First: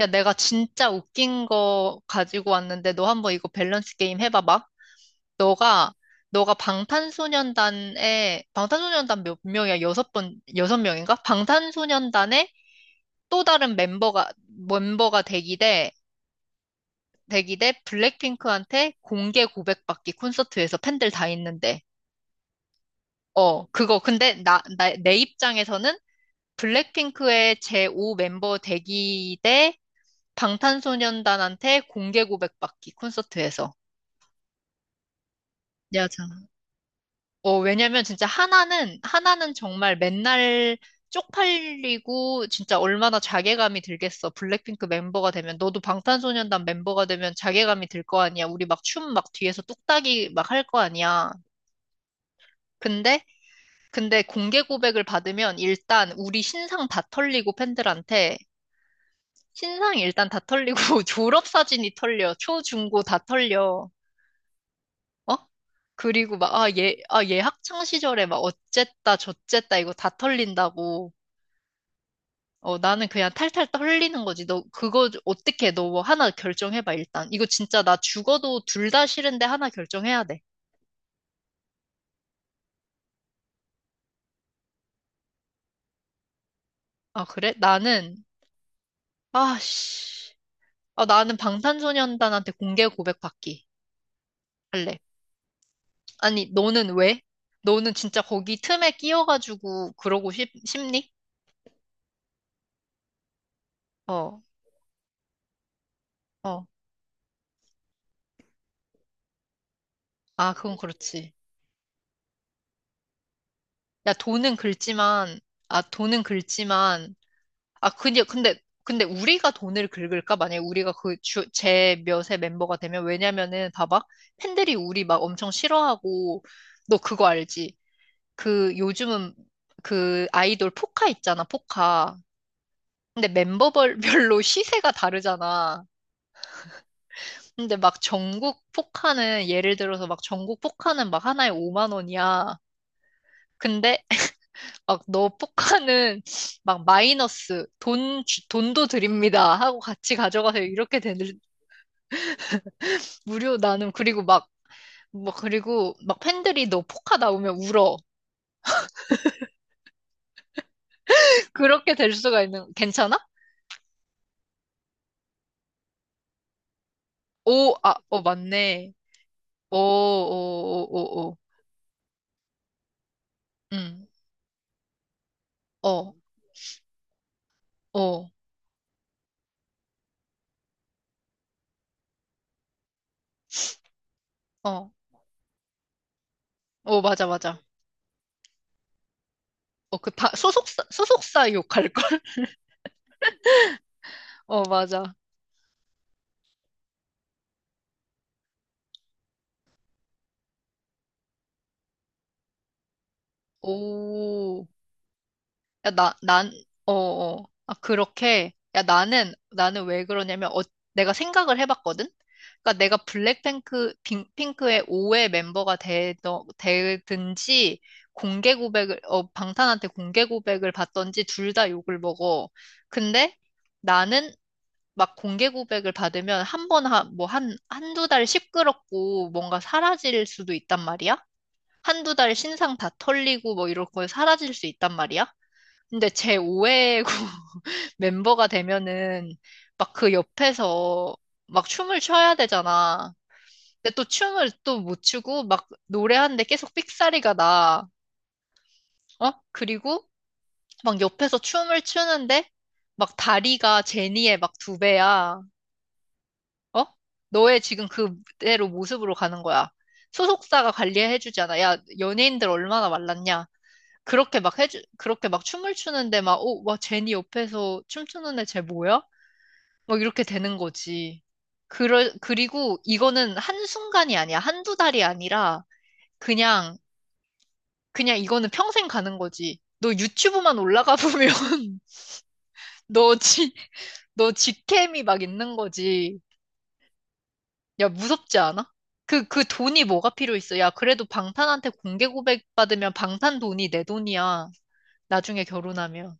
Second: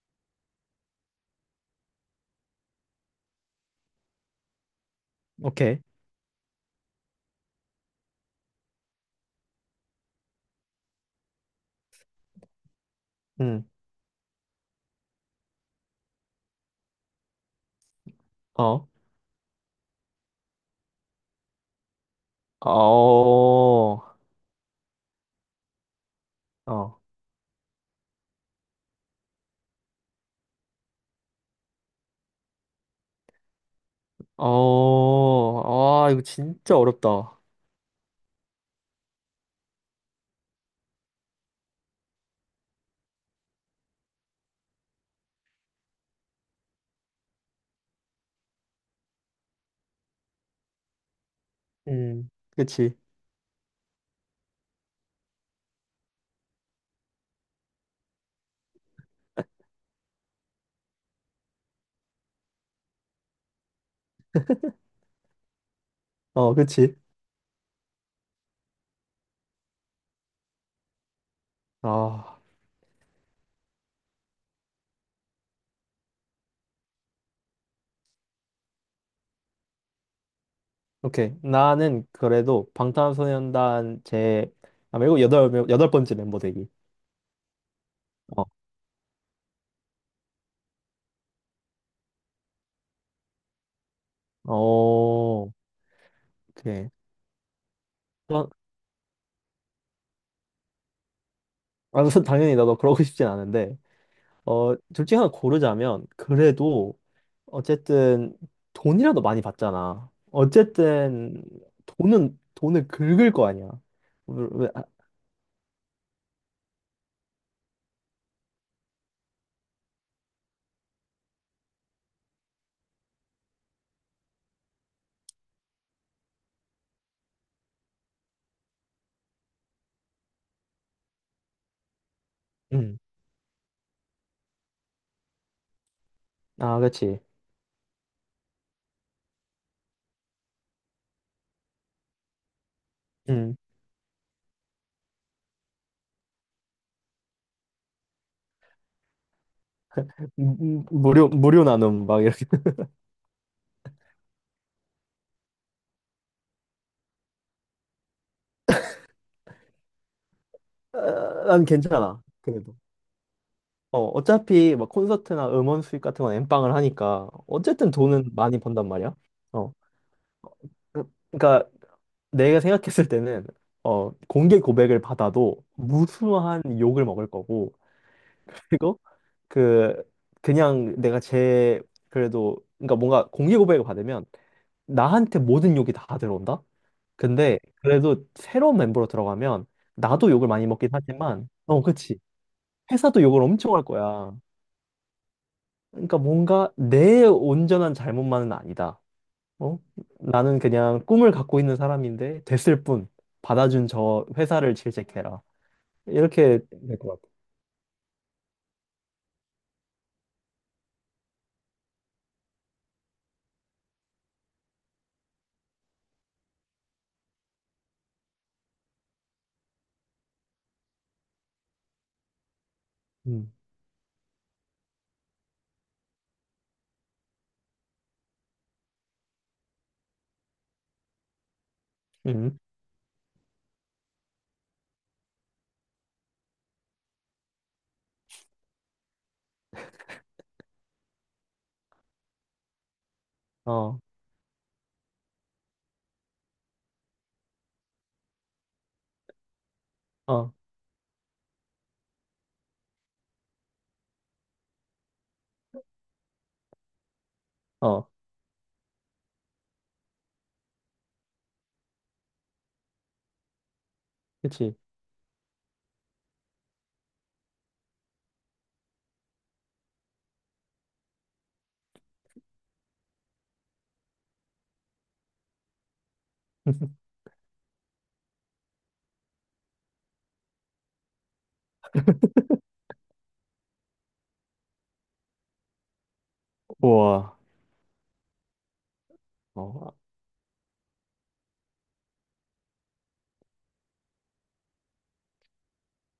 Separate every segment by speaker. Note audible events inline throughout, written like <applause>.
Speaker 1: 야, 내가 진짜 웃긴 거 가지고 왔는데 너 한번 이거 밸런스 게임 해봐봐.
Speaker 2: 오케이.
Speaker 1: 너가 너가 방탄소년단 몇 명이야? 여섯 명인가? 방탄소년단의 또
Speaker 2: 응.
Speaker 1: 다른 멤버가 되기 대
Speaker 2: 어.
Speaker 1: 블랙핑크한테 공개 고백받기 콘서트에서 팬들 다 있는데.
Speaker 2: 어.
Speaker 1: 어, 그거 근데 내 입장에서는
Speaker 2: 어.
Speaker 1: 블랙핑크의 제5 멤버 되기 대 방탄소년단한테 공개 고백받기 콘서트에서.
Speaker 2: 어. 아, 이거
Speaker 1: 여자.
Speaker 2: 진짜 어렵다.
Speaker 1: 어, 왜냐면 진짜 하나는 정말 맨날 쪽팔리고 진짜 얼마나 자괴감이 들겠어. 블랙핑크 멤버가 되면. 너도 방탄소년단 멤버가 되면 자괴감이 들 거 아니야. 우리 막 춤 막 뒤에서 뚝딱이 막 할 거 아니야.
Speaker 2: 음, 그치.
Speaker 1: 근데, 근데 공개 고백을 받으면 일단 우리 신상 다 털리고 팬들한테 신상 일단 다 털리고 <laughs> 졸업 사진이 털려. 초, 중, 고 다 털려. 어? 그리고 막,
Speaker 2: 어, 그치.
Speaker 1: 얘 학창 시절에 막 어쨌다, 저쨌다, 이거 다 털린다고.
Speaker 2: 아,
Speaker 1: 어, 나는 그냥 탈탈 털리는 거지. 너, 그거 어떻게 해? 너뭐 하나 결정해봐, 일단. 이거 진짜 나 죽어도 둘 다 싫은데 하나 결정해야 돼.
Speaker 2: 오케이. 나는 그래도 방탄소년단 아, 말고 여덟 번째 멤버 되기.
Speaker 1: 아, 그래? 나는,
Speaker 2: 어.
Speaker 1: 아, 씨. 아, 나는 방탄소년단한테 공개 고백 받기 할래.
Speaker 2: 어,
Speaker 1: 아니,
Speaker 2: 오케이.
Speaker 1: 너는 왜? 너는 진짜
Speaker 2: 어,
Speaker 1: 거기 틈에 끼어가지고 그러고 싶니?
Speaker 2: 아, <laughs> 당연히 나도 그러고 싶진 않은데,
Speaker 1: 어,
Speaker 2: 어, 둘 중에 하나 고르자면,
Speaker 1: 어.
Speaker 2: 그래도 어쨌든 돈이라도 많이 받잖아.
Speaker 1: 아, 그건 그렇지.
Speaker 2: 어쨌든 돈은 돈을 긁을 거 아니야.
Speaker 1: 나 돈은
Speaker 2: 아,
Speaker 1: 긁지만, 아, 돈은 긁지만, 아, 근데 우리가 돈을 긁을까? 만약에 우리가 제 몇의 멤버가 되면, 왜냐면은, 봐봐. 팬들이 우리 막 엄청 싫어하고, 너 그거 알지? 그, 요즘은 그 아이돌 포카 있잖아, 포카.
Speaker 2: 음.
Speaker 1: 근데 멤버별로 <laughs> 시세가 다르잖아.
Speaker 2: 아, 그렇지.
Speaker 1: 근데 막 전국 포카는, 예를 들어서 막 전국 포카는 막 하나에 5만 원이야.
Speaker 2: 음.
Speaker 1: 근데 막 너 포카는 <laughs> 막 마이너스 돈도 드립니다 하고 같이 가져가세요 이렇게
Speaker 2: 무료
Speaker 1: 되는
Speaker 2: 무료 나눔 막 이렇게.
Speaker 1: 무료 나눔 그리고 막 뭐 그리고 막 팬들이 너 포카 나오면 울어
Speaker 2: 아,
Speaker 1: <laughs>
Speaker 2: 난
Speaker 1: 그렇게 될
Speaker 2: 괜찮아.
Speaker 1: 수가 있는
Speaker 2: 그래도.
Speaker 1: 괜찮아?
Speaker 2: 어, 어차피 막 콘서트나 음원 수익 같은 건 엠빵을 하니까
Speaker 1: 오,
Speaker 2: 어쨌든
Speaker 1: 아, 어,
Speaker 2: 돈은 많이 번단
Speaker 1: 맞네.
Speaker 2: 말이야. 어.
Speaker 1: 오오오 오 오.
Speaker 2: 그러니까 내가 생각했을 때는 어,
Speaker 1: 응,
Speaker 2: 공개 고백을 받아도
Speaker 1: 어,
Speaker 2: 무수한 욕을 먹을 거고
Speaker 1: 어
Speaker 2: 그리고 그 그냥 내가 제 그래도 그러니까 뭔가 공개 고백을 받으면
Speaker 1: 어
Speaker 2: 나한테 모든 욕이 다 들어온다.
Speaker 1: 어 맞아,
Speaker 2: 근데
Speaker 1: 맞아.
Speaker 2: 그래도 새로운 멤버로 들어가면
Speaker 1: 어, 그 다
Speaker 2: 나도 욕을 많이
Speaker 1: 소속사
Speaker 2: 먹긴 하지만,
Speaker 1: 소속사
Speaker 2: 어,
Speaker 1: 욕할 걸.
Speaker 2: 그치,
Speaker 1: <laughs>
Speaker 2: 회사도 욕을 엄청 할 거야.
Speaker 1: 어, 맞아.
Speaker 2: 그러니까 뭔가 내 온전한 잘못만은 아니다. 어? 나는 그냥 꿈을 갖고 있는 사람인데 됐을 뿐 받아준 저
Speaker 1: 오.
Speaker 2: 회사를 질책해라.
Speaker 1: 야, 난,
Speaker 2: 이렇게
Speaker 1: 어,
Speaker 2: 될 것 같아.
Speaker 1: 어. 아, 그렇게. 야, 나는 왜 그러냐면, 내가 생각을 해봤거든? 그러니까 내가 핑크의 5회 멤버가 되든지, 방탄한테 공개 고백을 받던지, 둘 다 욕을 먹어. 근데
Speaker 2: 음.
Speaker 1: 나는 막 공개 고백을 받으면 한 번, 한, 뭐, 한, 한두 달 시끄럽고 뭔가 사라질 수도 있단 말이야? 한 두 달
Speaker 2: 음.
Speaker 1: 신상 다 털리고 뭐 이런 거 사라질 수 있단 말이야? 근데 제 5회 <laughs> 멤버가 되면은 막 그 옆에서 막 춤을 춰야 되잖아. 근데
Speaker 2: 어.
Speaker 1: 또 춤을 또 못 추고 막 노래하는데 계속 삑사리가 나. 어? 그리고
Speaker 2: 어.
Speaker 1: 막 옆에서 춤을 추는데 막 다리가 제니의 막 두 배야. 어? 너의 지금
Speaker 2: 어.
Speaker 1: 그대로 모습으로 가는 거야. 소속사가 관리해주잖아. 야, 연예인들 얼마나 말랐냐.
Speaker 2: 그치.
Speaker 1: 그렇게 막 춤을 추는데 막, 어, 와, 제니 옆에서 춤추는 애 쟤 뭐야? 뭐 이렇게 되는 거지. 그리고 이거는 한순간이 아니야. 한두 달이 아니라 그냥,
Speaker 2: <laughs>
Speaker 1: 그냥 이거는 평생 가는 거지. 너 유튜브만 올라가 보면 <laughs> 너 지, 너 직캠이 막 있는 거지.
Speaker 2: 우와.
Speaker 1: 야, 무섭지 않아? 그 돈이
Speaker 2: 어.
Speaker 1: 뭐가 필요 있어? 야, 그래도 방탄한테 공개 고백 받으면 방탄 돈이 내 돈이야. 나중에 결혼하면.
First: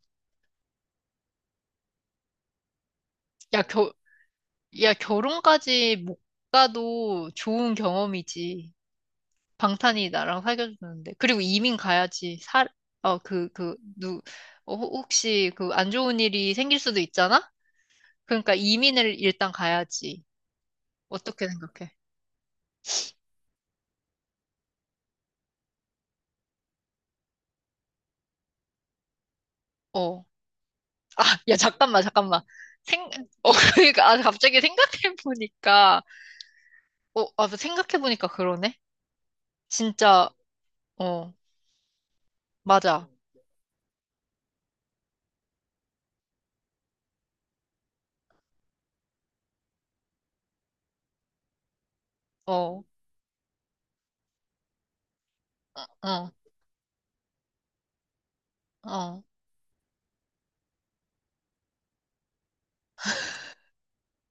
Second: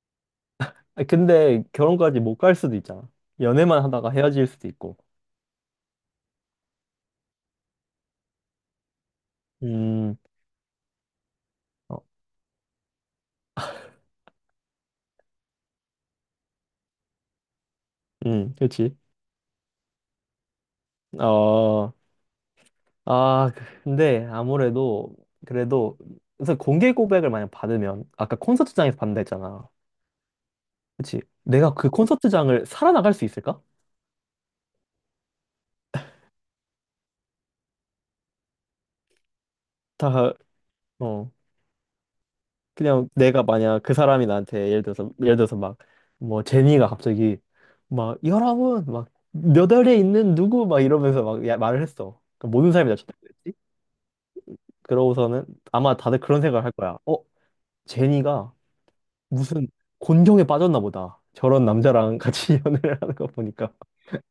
Speaker 2: 아, 근데 결혼까지 못 갈 수도 있잖아.
Speaker 1: 야,
Speaker 2: 연애만
Speaker 1: 겨,
Speaker 2: 하다가 헤어질 수도
Speaker 1: 야,
Speaker 2: 있고.
Speaker 1: 결혼까지 못 가도 좋은 경험이지. 방탄이
Speaker 2: 음,
Speaker 1: 나랑 사귀어주는데. 그리고 이민
Speaker 2: 어,
Speaker 1: 가야지. 어, 그, 그, 누, 혹시 그 안 좋은 일이 생길 수도 있잖아? 그러니까
Speaker 2: 그렇지.
Speaker 1: 이민을 일단 가야지. 어떻게 생각해?
Speaker 2: 어, 아, 근데 아무래도 그래도 그래서 공개 고백을 만약 받으면 아까 콘서트장에서 받는다 했잖아.
Speaker 1: 어. 아,
Speaker 2: 그렇지.
Speaker 1: 야,
Speaker 2: 내가 그
Speaker 1: 잠깐만, 잠깐만.
Speaker 2: 콘서트장을
Speaker 1: 생,
Speaker 2: 살아나갈 수
Speaker 1: 어,
Speaker 2: 있을까?
Speaker 1: <laughs> 그러니까, 아, 갑자기 생각해보니까, 생각해보니까 그러네? 진짜,
Speaker 2: 다, 어.
Speaker 1: 어, 맞아.
Speaker 2: 그냥 내가 만약 그 사람이 나한테 예를 들어서 막 뭐 제니가 갑자기 막 여러분 막몇 월에 있는 누구 막 이러면서 말을 했어. 그 모든
Speaker 1: 어,
Speaker 2: 사람이 나 쳐다보겠지? 그러고서는 아마 다들
Speaker 1: 어,
Speaker 2: 그런 생각을 할 거야. 어? 제니가
Speaker 1: 어.
Speaker 2: 무슨 곤경에 빠졌나 보다. 저런 남자랑 같이 <laughs> 연애를 하는 거 보니까.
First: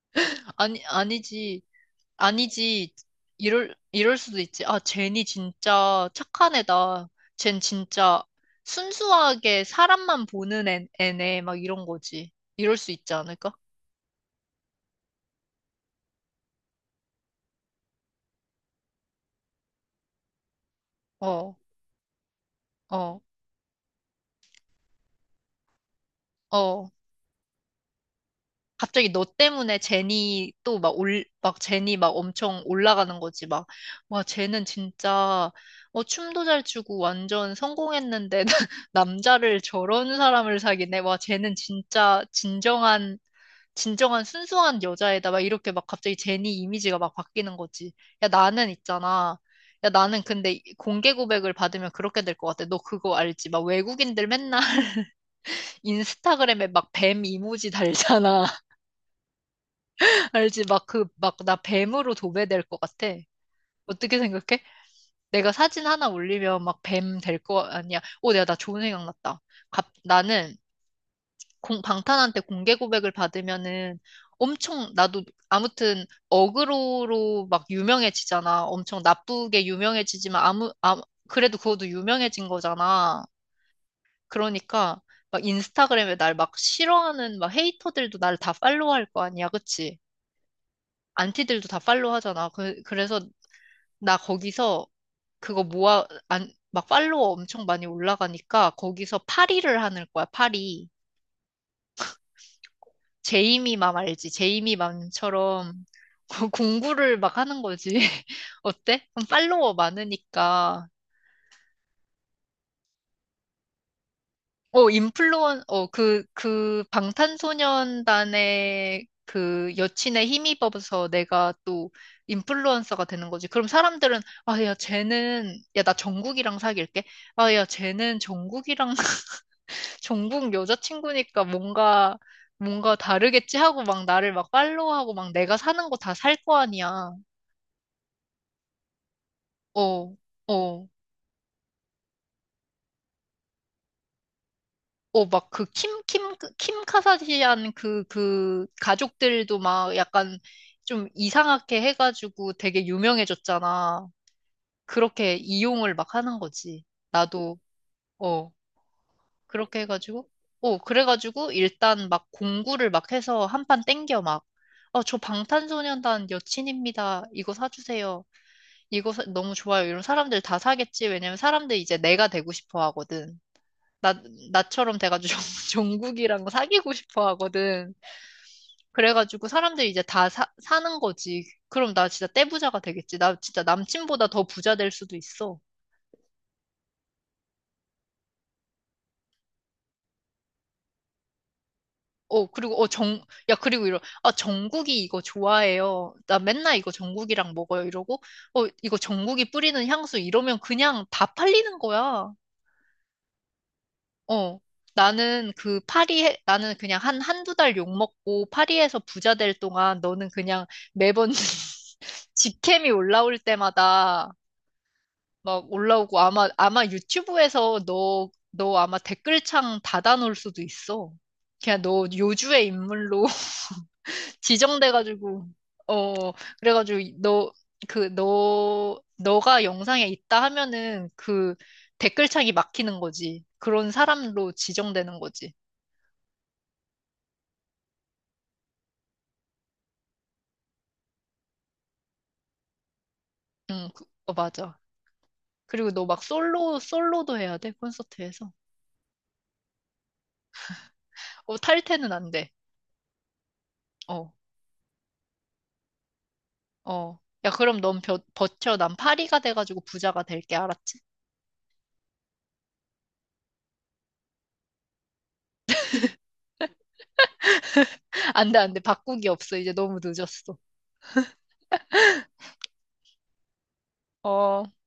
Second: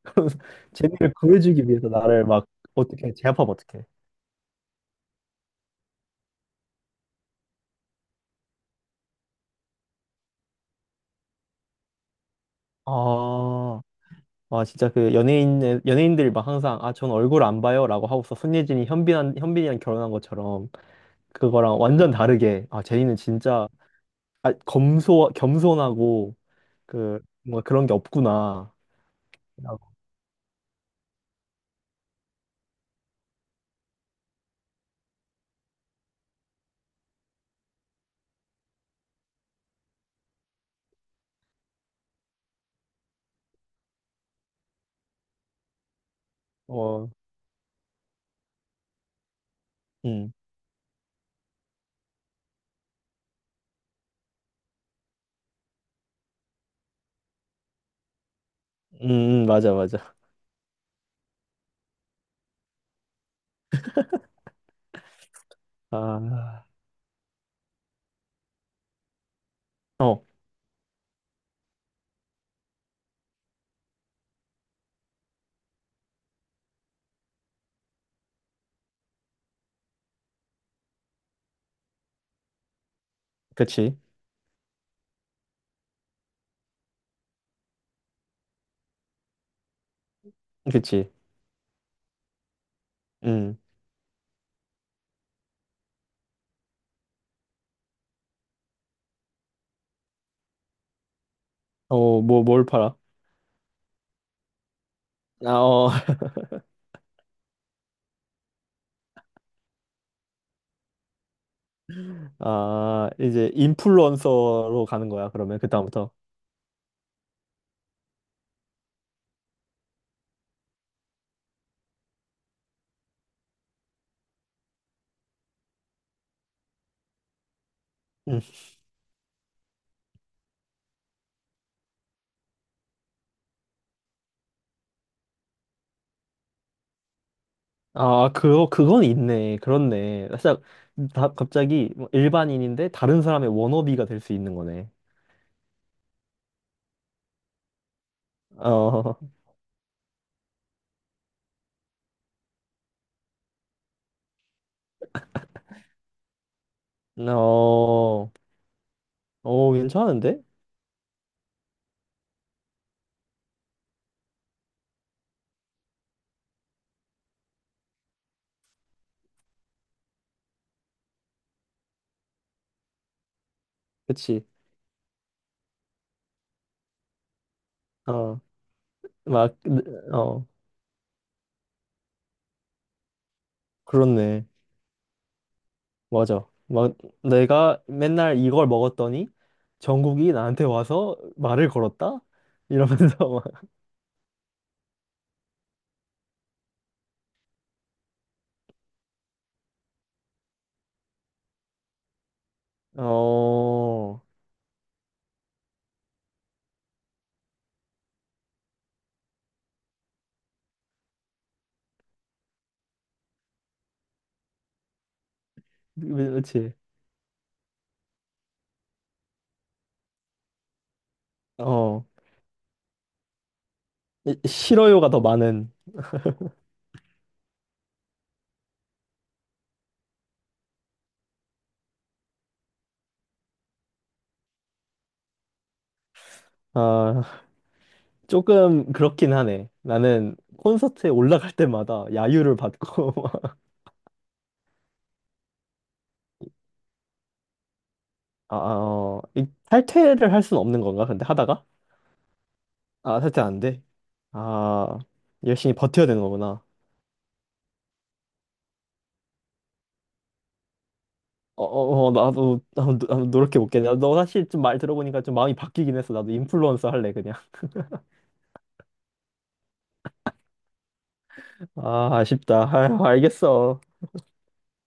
Speaker 2: 그러면서
Speaker 1: 아니,
Speaker 2: 제니를
Speaker 1: 아니지.
Speaker 2: 구해주기 위해서 나를 막
Speaker 1: 아니지.
Speaker 2: 어떻게 제압하면
Speaker 1: 이럴,
Speaker 2: 어떡해.
Speaker 1: 이럴 수도 있지. 아, 젠이 진짜 착한 애다. 젠 진짜 순수하게 사람만 보는 애네. 막 이런 거지. 이럴 수 있지 않을까?
Speaker 2: 아, 와, 진짜 그 연예인들이 막 항상, 아, 전 얼굴 안 봐요. 라고 하고서 손예진이 현빈이랑 결혼한 것처럼,
Speaker 1: 어,
Speaker 2: 그거랑 완전 다르게, 아, 제니는
Speaker 1: 어,
Speaker 2: 진짜, 아, 겸손하고,
Speaker 1: 어.
Speaker 2: 그, 뭔가 그런 게 없구나.
Speaker 1: 갑자기 너 때문에
Speaker 2: 라고.
Speaker 1: 막 제니 막 엄청 올라가는 거지. 막, 와, 쟤은 진짜, 어, 춤도 잘 추고 완전 성공했는데, <laughs> 남자를 저런 사람을 사귀네. 와, 쟤는 진짜 진정한 진정한 순수한 여자애다. 막 이렇게 막 갑자기 제니 이미지가
Speaker 2: 어,
Speaker 1: 막 바뀌는 거지. 야, 나는 있잖아. 야, 나는
Speaker 2: 음,
Speaker 1: 근데 공개 고백을 받으면 그렇게 될 것 같아. 너 그거 알지? 막 외국인들 맨날 <laughs> 인스타그램에 막 뱀 이모지 달잖아.
Speaker 2: 맞아, 맞아.
Speaker 1: <laughs> 알지? 막 막 나 뱀으로 도배될 것 같아. 어떻게 생각해? 내가 사진 하나 올리면
Speaker 2: 아,
Speaker 1: 막 뱀 될 거 아니야. 오, 내가 나 좋은 생각 났다.
Speaker 2: 어,
Speaker 1: 나는 방탄한테 공개 고백을 받으면은 엄청 나도 아무튼 어그로로 막 유명해지잖아. 엄청 나쁘게 유명해지지만 아무 아 그래도 그것도 유명해진 거잖아.
Speaker 2: 그치,
Speaker 1: 그러니까 막 인스타그램에 날 막 싫어하는 막 헤이터들도 날 다 팔로우할 거 아니야, 그치?
Speaker 2: 그치.
Speaker 1: 안티들도 다 팔로우하잖아. 그래서
Speaker 2: 음,
Speaker 1: 나 거기서 그거 모아 안 막 팔로워 엄청 많이 올라가니까 거기서 파리를 하는 거야, 파리.
Speaker 2: 어, 뭘 팔아?
Speaker 1: 제이미맘 알지?
Speaker 2: 아,
Speaker 1: 제이미맘처럼
Speaker 2: 어,
Speaker 1: <laughs> 공부를 막 하는 거지. <laughs> 어때? 그럼 팔로워 많으니까.
Speaker 2: <laughs> 아, 이제 인플루언서로 가는 거야, 그러면, 그다음부터.
Speaker 1: 그 방탄소년단의 그 여친의 힘입어서 내가 또 인플루언서가 되는 거지. 그럼 사람들은, 아, 야, 쟤는, 야, 나 정국이랑 사귈게. 아, 야, 쟤는
Speaker 2: 음.
Speaker 1: 정국이랑, <laughs> 정국 여자친구니까 뭔가 다르겠지 하고 막 나를 막 팔로우하고 막 내가 사는 거 다 살 거 아니야.
Speaker 2: 아, 그건 있네.
Speaker 1: 어,
Speaker 2: 그렇네. 살짝,
Speaker 1: 어,
Speaker 2: 갑자기 뭐 일반인인데 다른 사람의 워너비가 될 수 있는 거네.
Speaker 1: 어, 막 그 킴 카사디안 그
Speaker 2: 어,
Speaker 1: 가족들도 막 약간 좀 이상하게 해가지고 되게 유명해졌잖아. 그렇게 이용을 막 하는 거지.
Speaker 2: <laughs>
Speaker 1: 나도,
Speaker 2: 어,
Speaker 1: 어,
Speaker 2: 어,
Speaker 1: 그렇게 해가지고,
Speaker 2: 괜찮은데?
Speaker 1: 그래가지고 일단 막 공구를 막 해서 한 판 땡겨 막. 어, 저 방탄소년단 여친입니다. 이거 사주세요. 너무 좋아요. 이런 사람들 다 사겠지. 왜냐면 사람들 이제 내가 되고 싶어 하거든. 나,
Speaker 2: 그치.
Speaker 1: 나처럼 돼가지고 <laughs> 국이랑 사귀고 싶어 하거든.
Speaker 2: 어,
Speaker 1: 그래가지고
Speaker 2: 막, 네,
Speaker 1: 사람들이 이제 다 사,
Speaker 2: 어,
Speaker 1: 사는 거지. 그럼 나 진짜 떼부자가 되겠지. 나 진짜 남친보다 더
Speaker 2: 그렇네.
Speaker 1: 부자 될 수도 있어.
Speaker 2: 맞아. 막, 내가 맨날 이걸 먹었더니 정국이 나한테 와서 말을 걸었다?
Speaker 1: 어, 그리고, 어, 정,
Speaker 2: 이러면서
Speaker 1: 야,
Speaker 2: <laughs>
Speaker 1: 그리고 정국이 이거 좋아해요. 나 맨날 이거 정국이랑 먹어요. 이러고, 이거 정국이 뿌리는 향수 이러면 그냥 다 팔리는 거야.
Speaker 2: 막, 어,
Speaker 1: 어, 나는 나는 그냥 한두 달 욕먹고 파리에서 부자 될 동안 너는 그냥 매번 <laughs> 직캠이 올라올 때마다 막 올라오고 아마,
Speaker 2: 그치.
Speaker 1: 아마 유튜브에서 너 아마 댓글창 닫아놓을 수도 있어. 그냥 너
Speaker 2: 어,
Speaker 1: 요주의 인물로 <laughs>
Speaker 2: 싫어요가 더
Speaker 1: 지정돼가지고,
Speaker 2: 많은,
Speaker 1: 어, 그래가지고 너가 영상에 있다 하면은 그 댓글창이 막히는 거지. 그런 사람으로 지정되는 거지.
Speaker 2: 아. 조금 그렇긴 하네. 나는 콘서트에 올라갈 때마다 야유를 받고 <laughs>
Speaker 1: 응, 맞아. 그리고 너 막 솔로도 해야 돼, 콘서트에서.
Speaker 2: 아, 아, 어, 이 탈퇴를 할 수는 없는 건가? 근데
Speaker 1: 어,
Speaker 2: 하다가?
Speaker 1: 탈퇴는 안 돼.
Speaker 2: 아, 탈퇴 안 돼.
Speaker 1: 어,
Speaker 2: 아, 열심히 버텨야 되는 거구나.
Speaker 1: 어. 야, 그럼 넌 버텨. 난 파리가 돼가지고 부자가 될게, 알았지?
Speaker 2: 어, 어, 어, 나도, 나도, 나도 노력해 볼게. 너 사실 좀 말 들어보니까 좀 마음이 바뀌긴 했어. 나도 인플루언서 할래, 그냥.
Speaker 1: <laughs> 안 돼, 안 돼. 바꾸기 없어. 이제 너무 늦었어.
Speaker 2: <laughs> 아, 아쉽다. 아유, 알겠어.
Speaker 1: 어.